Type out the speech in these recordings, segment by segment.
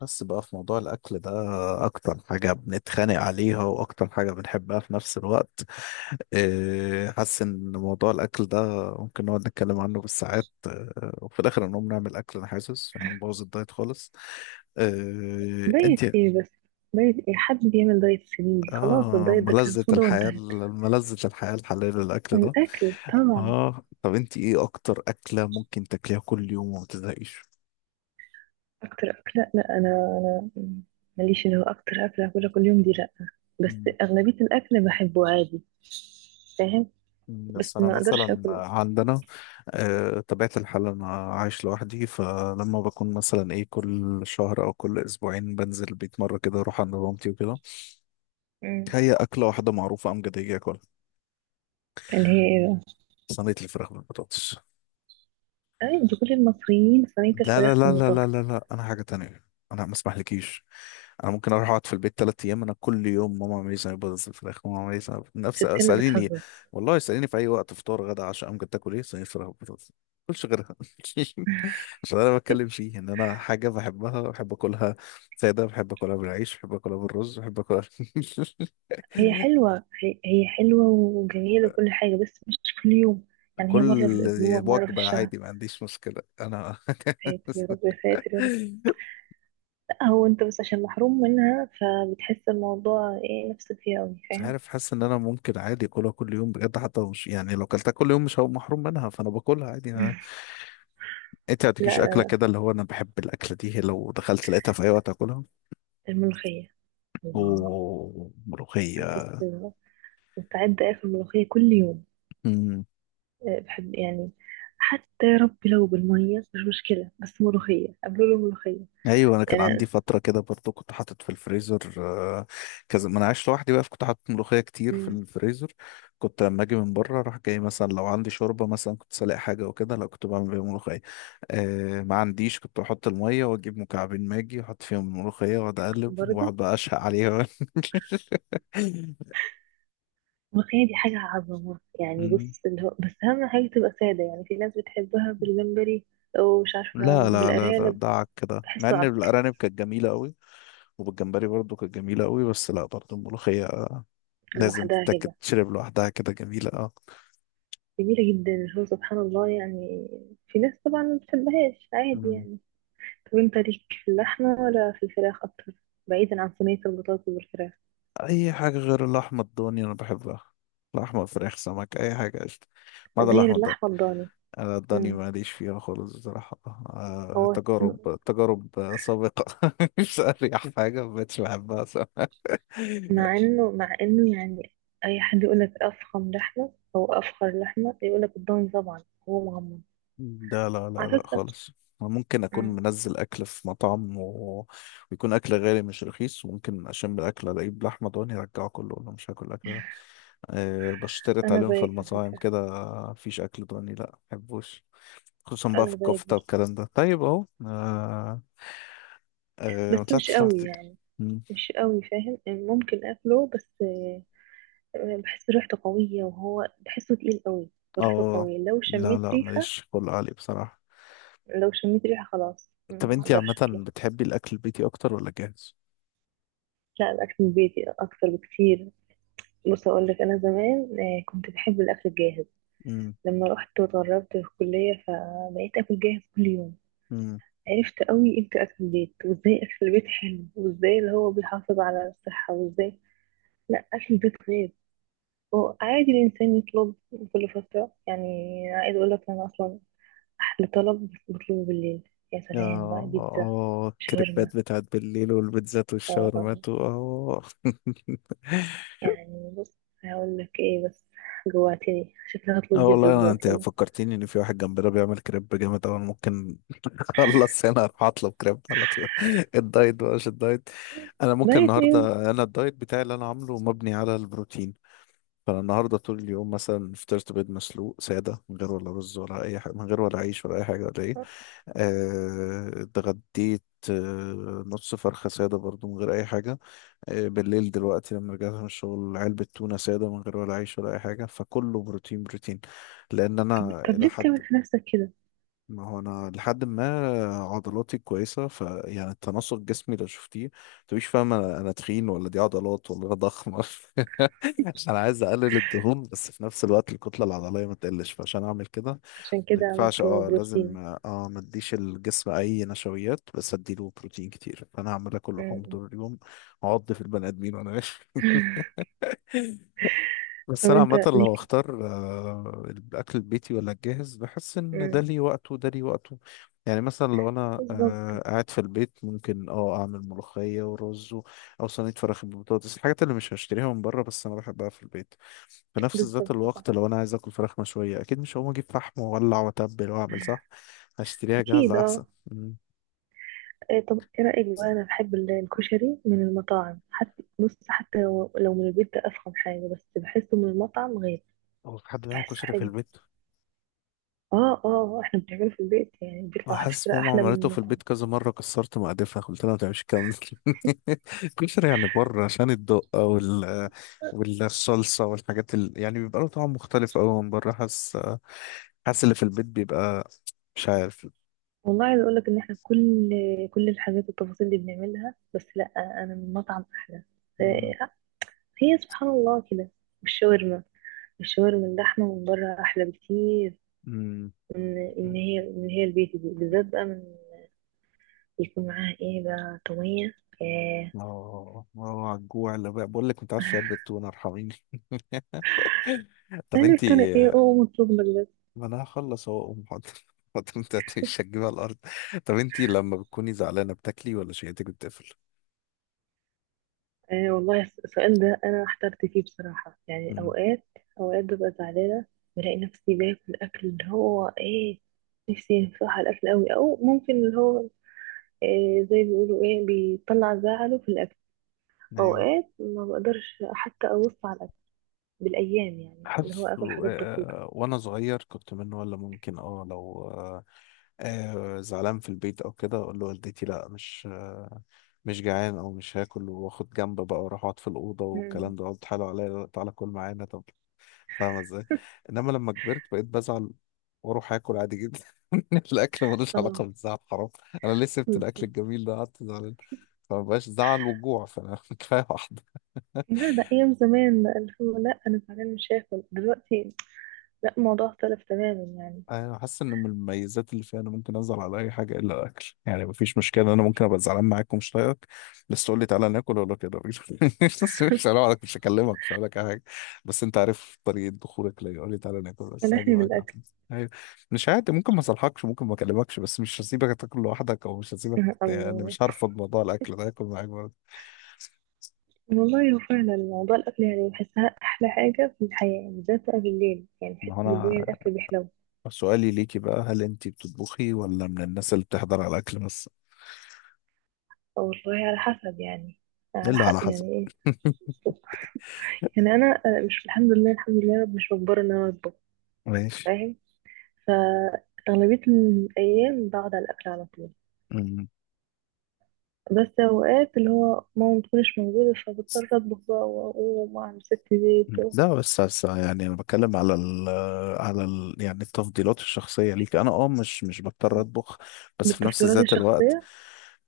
بس بقى في موضوع الأكل ده، أكتر حاجة بنتخانق عليها وأكتر حاجة بنحبها في نفس الوقت. إيه، حاسس إن موضوع الأكل ده ممكن نقعد نتكلم عنه بالساعات، وفي الآخر نقوم نعمل أكل. أنا حاسس هنبوظ الدايت خالص. إيه، دايت أنت. ايه بس؟ دايت ايه؟ حد بيعمل دايت السنين دي؟ خلاص الدايت ده كان ملذة صودا الحياة. وانتهت. ملذة الحياة الحلال الأكل ده. الاكل طبعا. آه، طب أنت إيه أكتر أكلة ممكن تاكليها كل يوم وما تزهقيش؟ اكتر اكله؟ لا، انا ماليش اللي هو اكتر اكله هاكلها كل يوم دي، لا. بس اغلبيه الاكل بحبه عادي. فاهم؟ بس بس أنا ما اقدرش مثلا اكل. عندنا، طبيعة الحال. أنا عايش لوحدي، فلما بكون مثلا إيه كل شهر أو كل أسبوعين بنزل البيت مرة كده، أروح عند مامتي وكده. مم. هي أكلة واحدة معروفة أمجدية، أكلها اللي هي ايه بقى؟ صينية الفراخ بالبطاطس. اي دي كل المصريين صينيه لا لا الفراخ لا لا لا بالبطاطس. لا لا، أنا حاجة تانية. أنا ما أسمحلكيش. أنا ممكن أروح أقعد في البيت تلات أيام، أنا كل يوم ماما عملي صينية بطاطس بالفراخ، ماما عملي نفس بتتكلم؟ اسأليني. بتهزر؟ والله اسأليني في أي وقت، فطار، غدا، عشاء، أمجد تاكل إيه؟ صينية فراخ بالبطاطس. ما باكلش غيرها. عشان انا بتكلم فيه ان انا حاجه بحبها، بحب اكلها ساده، بحب اكلها بالعيش، بحب اكلها بالرز، بحب اكلها. هي حلوه، هي حلوه وجميله وكل حاجه، بس مش كل يوم. يعني هي كل مره في الاسبوع، مره في وجبه الشهر. عادي، ما عنديش مشكله انا. يا ساتر يا رب، يا ساتر يا رب. هو انت بس عشان محروم منها فبتحس الموضوع ايه، نفسك فيه قوي، مش فاهم؟ عارف، حاسس ان انا ممكن عادي اكلها كل يوم بجد. حتى لو مش يعني، لو اكلتها كل يوم مش هبقى محروم منها، فانا باكلها عادي أنا. انت ما لا تجيش لا اكله لا، كده اللي هو انا بحب الاكله دي، لو دخلت لقيتها في اي وقت اكلها. الملوخية! الله! وملوخيه. بص، مستعدة اكل ملوخية كل يوم. أه، بحب يعني. حتى يا رب لو بالمية، مش مشكلة، بس ملوخية قبله له ملوخية. ايوه، انا كان عندي يعني. فتره كده برضو، كنت حاطط في الفريزر. آه، كذا، ما انا عايش لوحدي بقى، فكنت حاطط ملوخيه كتير في مم. الفريزر. كنت لما اجي من بره اروح جاي مثلا، لو عندي شوربه مثلا كنت سالق حاجه وكده، لا كنت بعمل بيها ملوخيه. ما عنديش، كنت بحط الميه واجيب مكعبين ماجي واحط فيهم الملوخيه واقعد اقلب، برضه واقعد بقى اشهق عليها. الملوخية دي حاجة عظمة، يعني مم. بص اللي هو بس أهم حاجة تبقى سادة. يعني في ناس بتحبها بالجمبري أو مش عارفة لا لا لا لا، بالأرانب. دعك كده، مع بحسه ان عك. الارانب كانت جميله قوي. وبالجمبري برضو كانت جميله قوي، بس لا، برضو الملوخيه لازم لوحدها تتاكل، كده تشرب لوحدها كده، جميله اه. جميلة جدا، هو سبحان الله يعني. في ناس طبعا ما بتحبهاش، عادي مم. يعني. طب انت ليك في اللحمة ولا في الفراخ أكتر؟ بعيدا عن صينية البطاطس والفراخ. اي حاجه غير اللحمه الضاني انا بحبها. لحمه، فراخ، سمك، اي حاجه، قشطه. ما عدا غير اللحمه الضاني. اللحمة الضاني. انا الضاني مم. ماليش فيها خالص بصراحه. هو تجارب، تجارب سابقه. مش اريح حاجه، ما بقتش بحبها صراحة. مع انه يعني أي حد يقولك أفخم لحمة أو أفخر لحمة يقولك الضاني، طبعا هو مغمض، لا لا لا على لا فكرة. خالص. أنا ممكن اكون مم. منزل اكل في مطعم، و... ويكون اكل غالي مش رخيص، وممكن اشم الاكل الاقيه بلحمه ضاني ارجعه كله، ولا مش هاكل الاكل ده. أه، بشترط أنا عليهم في زيك على المطاعم فكرة. كده. مفيش اكل ضاني، لا، محبوش، خصوصا بقى في أنا زيك الكفتة برضه، والكلام ده، طيب اهو، آه. آه، ما بس مش طلعتش قوي لوحدك. يعني. مم. مش قوي، فاهم؟ يعني ممكن أكله، بس بحس ريحته قوية وهو بحسه تقيل قوي، وريحته اه. قوية. لو لا شميت لا، ريحة ماليش خلق عالي بصراحة. لو شميت ريحة خلاص طب ما انتي اقدرش عامة اكله. بتحبي الأكل البيتي أكتر ولا جاهز؟ لا، الاكل البيتي اكتر بكتير. بص اقول لك، انا زمان كنت بحب الاكل الجاهز. مم. لما رحت واتغربت في الكلية، فبقيت اكل جاهز كل يوم. مم. عرفت قوي امتى اكل البيت، وازاي اكل البيت حلو، وازاي اللي هو بيحافظ على الصحة، وازاي. لا، اكل البيت غير. هو عادي الانسان يطلب كل فترة يعني. عايز اقول لك انا اصلا أحلى طلب بطلبه بالليل. يا يا سلام بقى، بيتزا، شاورما. الكريبات بتاعت بالليل، والبيتزات اه اه آه. والشاورمات و- اه. يعني بص، هقول لك ايه بس، جوعتني، شكلي اه، هطلب بيتزا والله، انا دلوقتي انت يلا. فكرتيني ان في واحد جنبنا بيعمل كريب جامد اوي، أنا ممكن خلص هنا اروح اطلب كريب على طول. الدايت بقى مش الدايت. انا ممكن بقيت ايه؟ النهارده، انا الدايت بتاعي اللي انا عامله مبني على البروتين. فانا النهارده طول اليوم مثلا فطرت بيض مسلوق ساده، من غير ولا رز ولا اي حاجه، من غير ولا عيش ولا اي حاجه ولا ايه. طب, اتغديت، نص فرخه ساده برضو من غير اي حاجه. بالليل دلوقتي لما رجعت من الشغل، علبه تونه ساده من غير ولا عيش ولا اي حاجه، فكله بروتين بروتين. لان انا طب الى ليه حد، بتعمل في نفسك كده؟ ما هو انا لحد ما عضلاتي كويسه، فيعني التناسق جسمي لو شفتيه متبقيش فاهم انا تخين ولا دي عضلات ولا انا ضخمه. عشان انا عايز اقلل الدهون، بس في نفس الوقت الكتله العضليه ما تقلش، فعشان اعمل كده عشان ما كده ينفعش. عملته اه لازم، بروتين؟ ما اديش الجسم اي نشويات، بس اديله بروتين كتير. فانا هعمل اكل لحوم م. طول اليوم، اعض في البني ادمين. وانا طب بس انا انت عامه لو ليك. اختار الاكل البيتي ولا الجاهز، بحس ان ده م. ليه وقته وده ليه وقته. يعني مثلا لو انا بالظبط. قاعد في البيت، ممكن اعمل ملوخيه ورز و- او صينيه فراخ بالبطاطس، الحاجات اللي مش هشتريها من بره بس انا بحبها في البيت. في نفس ذات بالظبط صح. الوقت لو انا عايز اكل فراخ مشويه، اكيد مش هقوم اجيب فحم واولع واتبل واعمل، صح هشتريها اكيد جاهزه احسن. اه. مم. إيه؟ طب ايه رأيك بقى؟ انا بحب الكشري من المطاعم، حتى بص، حتى لو من البيت ده افخم حاجة، بس بحسه من المطعم غير. هو في حد بيعمل بحسه كشري في حلو. البيت؟ اه اه آه، احنا بنعمله في البيت، يعني ما بيطلع على حاسس فكرة ماما احلى من عملته في المطعم. البيت كذا مرة، كسرت مقادفها قلت لها ما تعملش الكلام ده. كشري يعني بره عشان الدقة والصلصة والحاجات يعني بيبقى له طعم مختلف أوي من بره، حاسس، حاسس اللي في البيت بيبقى، مش عارف. والله عايزة اقولك ان احنا كل الحاجات والتفاصيل دي بنعملها، بس لا، انا من المطعم احلى. مم. آه، هي سبحان الله كده. والشاورما، الشاورما اللحمة من بره احلى بكتير مم. من ان هي، من هي البيت دي بالذات بقى، من يكون معاها ايه بقى؟ طومية. ايه. اه اه، على الجوع اللي بقى، بقول لك متعشي علبة تونة، ارحميني. طب قالك انتي، انا ايه؟ اوه، مطلوب لك. ما انا هخلص اهو اقوم، حاضر. حاضر، انت مش هتجيبها على الارض. طب انتي لما بتكوني زعلانة بتاكلي ولا شهيتك بتقفل؟ آه والله، السؤال ده أنا احترت فيه بصراحة. يعني مم. أوقات ببقى زعلانة، بلاقي نفسي باكل أكل اللي هو إيه، نفسي بصراحة الأكل أوي، أو ممكن اللي هو إيه، زي ما بيقولوا إيه، بيطلع زعله في الأكل. ايوه، أوقات ما بقدرش حتى أبص على الأكل بالأيام، يعني اللي هو حاسس آكل حاجات بسيطة. وانا صغير كنت منه، ولا ممكن لو زعلان في البيت او كده، اقول لوالدتي لا، مش جعان او مش هاكل، واخد جنب بقى واروح اقعد في الاوضه مم. والكلام ده، اقعد تحايلوا عليا "لا، تعالى كل معانا طب". فاهمه ازاي؟ انما لما كبرت بقيت بزعل، واروح اكل عادي جدا. الاكل ملوش علاقه خلاص. بالزعل، حرام. انا ليه سبت الاكل بالظبط. الجميل ده قعدت زعلان؟ فمبقاش زعل وجوع، فانا كفايه واحده. لا ده أيام زمان بقى، اللي هو لا أنا زعلان مش هاكل دلوقتي، لا، الموضوع اختلف تماما يعني. انا حاسس ان من المميزات اللي فيها، انا ممكن ازعل على اي حاجه الا الاكل. يعني مفيش مشكله، انا ممكن ابقى زعلان معاك ومش طايقك، بس تقول لي تعالى ناكل، اقول لك يا راجل. بس مش هلوم عليك، مش هكلمك، مش هقول لك أي حاجه. بس انت عارف طريقه دخولك ليا، قول لي تعالى ناكل بس هاجي سامحني معاك على بالأكل. طول. أيوة. مش عادي. ممكن ما اصلحكش، ممكن ما اكلمكش، بس مش هسيبك تاكل لوحدك، او مش هسيبك، يعني الله مش هرفض موضوع الاكل ده، هاكل معاك برضه. والله هو فعلا موضوع الأكل يعني بحسها أحلى حاجة في الحياة، يعني بالذات بقى بالليل، يعني بحس ما هو انا بالليل الأكل بيحلو. سؤالي ليكي بقى، هل انت بتطبخي ولا من الناس اللي بتحضر على الاكل بس؟ والله على حسب يعني. على الا حق على حسب. يعني إيه. يعني أنا مش، الحمد لله الحمد لله يا رب، مش مجبرة إن أنا أطبخ. ماشي. فاهم؟ فأغلبية الأيام بقعد على الأكل على طول. بس أوقات اللي هو ماما متكونش موجودة فبضطر أطبخ بقى وأقوم وأعمل ست زيت. لا بس بس يعني انا بتكلم على على ال يعني التفضيلات الشخصيه ليك. انا مش بضطر اطبخ، بس في نفس بالتفضيلات ذات الوقت، الشخصية.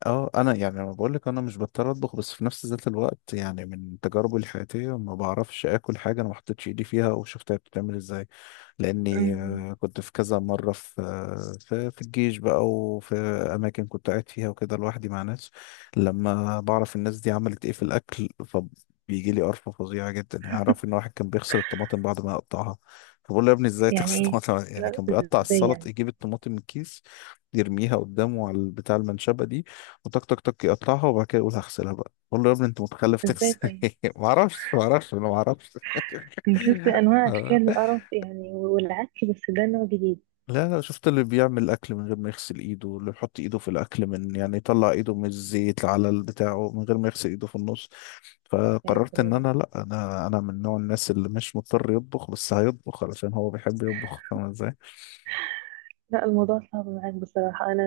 اه، انا يعني، انا بقول لك انا مش بضطر اطبخ، بس في نفس ذات الوقت يعني، من تجاربي الحياتيه، ما بعرفش اكل حاجه انا ما حطيتش ايدي فيها وشفتها بتتعمل ازاي. لاني أمم، كنت في كذا مره في الجيش بقى، وفي اماكن كنت قاعد فيها وكده لوحدي مع ناس، لما بعرف الناس دي عملت ايه في الاكل، فبيجي لي قرفه فظيعه جدا. يعني اعرف ان واحد كان بيغسل الطماطم بعد ما يقطعها. فبقول له يا ابني ازاي يعني تغسل إيه؟ الطماطم؟ يعني لا، كان بيقطع إزاي السلط، يعني؟ يجيب الطماطم من الكيس، يرميها قدامه على بتاع المنشبه دي، وتك تك تك يقطعها، وبعد كده يقول هغسلها بقى. بقول له يا ابني انت متخلف، إزاي تغسل طيب؟ ايه؟ ما اعرفش ما اعرفش، انا ما اعرفش. أنا شفت أنواع أشكال القرف يعني والعك، بس ده نوع جديد. لا لا، شفت اللي بيعمل اكل من غير ما يغسل ايده، اللي بيحط ايده في الاكل، من يعني، يطلع ايده من الزيت على بتاعه من غير ما يغسل ايده في النص. يعني فقررت ان تقريباً. انا، لا، انا من نوع الناس اللي مش مضطر يطبخ، بس هيطبخ علشان هو بيحب يطبخ. فاهم ازاي؟ لا الموضوع صعب معاك بصراحة. أنا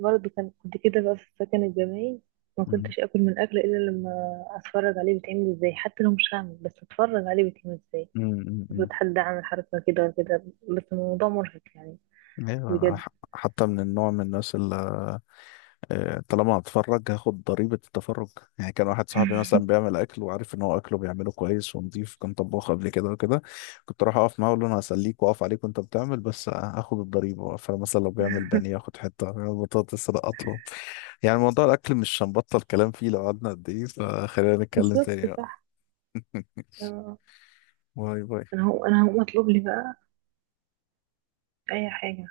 برضه كنت كده بقى في السكن الجامعي، ما امم، كنتش أكل من أكل إلا لما أتفرج عليه بيتعمل إزاي، حتى لو مش هعمل، بس أتفرج عليه بيتعمل إزاي. امم، امم، أمم. المفروض حد عامل حركة كده ولا كده، بس الموضوع مرهق يعني، ايوه، أنا بجد. حتى من النوع من الناس. طالما هتفرج هاخد ضريبة التفرج. يعني كان واحد صاحبي مثلا بيعمل أكل، وعارف إن هو أكله بيعمله كويس ونضيف، كان طباخ قبل كده وكده. كنت أروح أقف معاه، أقول له أنا هسليك وأقف عليك وأنت بتعمل، بس هاخد الضريبة. فمثلا لو بيعمل بانيه آخد حتة، لو بيعمل بطاطس لا أطلب. يعني موضوع الأكل مش هنبطل كلام فيه لو قعدنا قد إيه، فخلينا نتكلم تاني بالظبط بقى. صح. آه. باي باي. أنا هقوم أطلب لي بقى أي حاجة.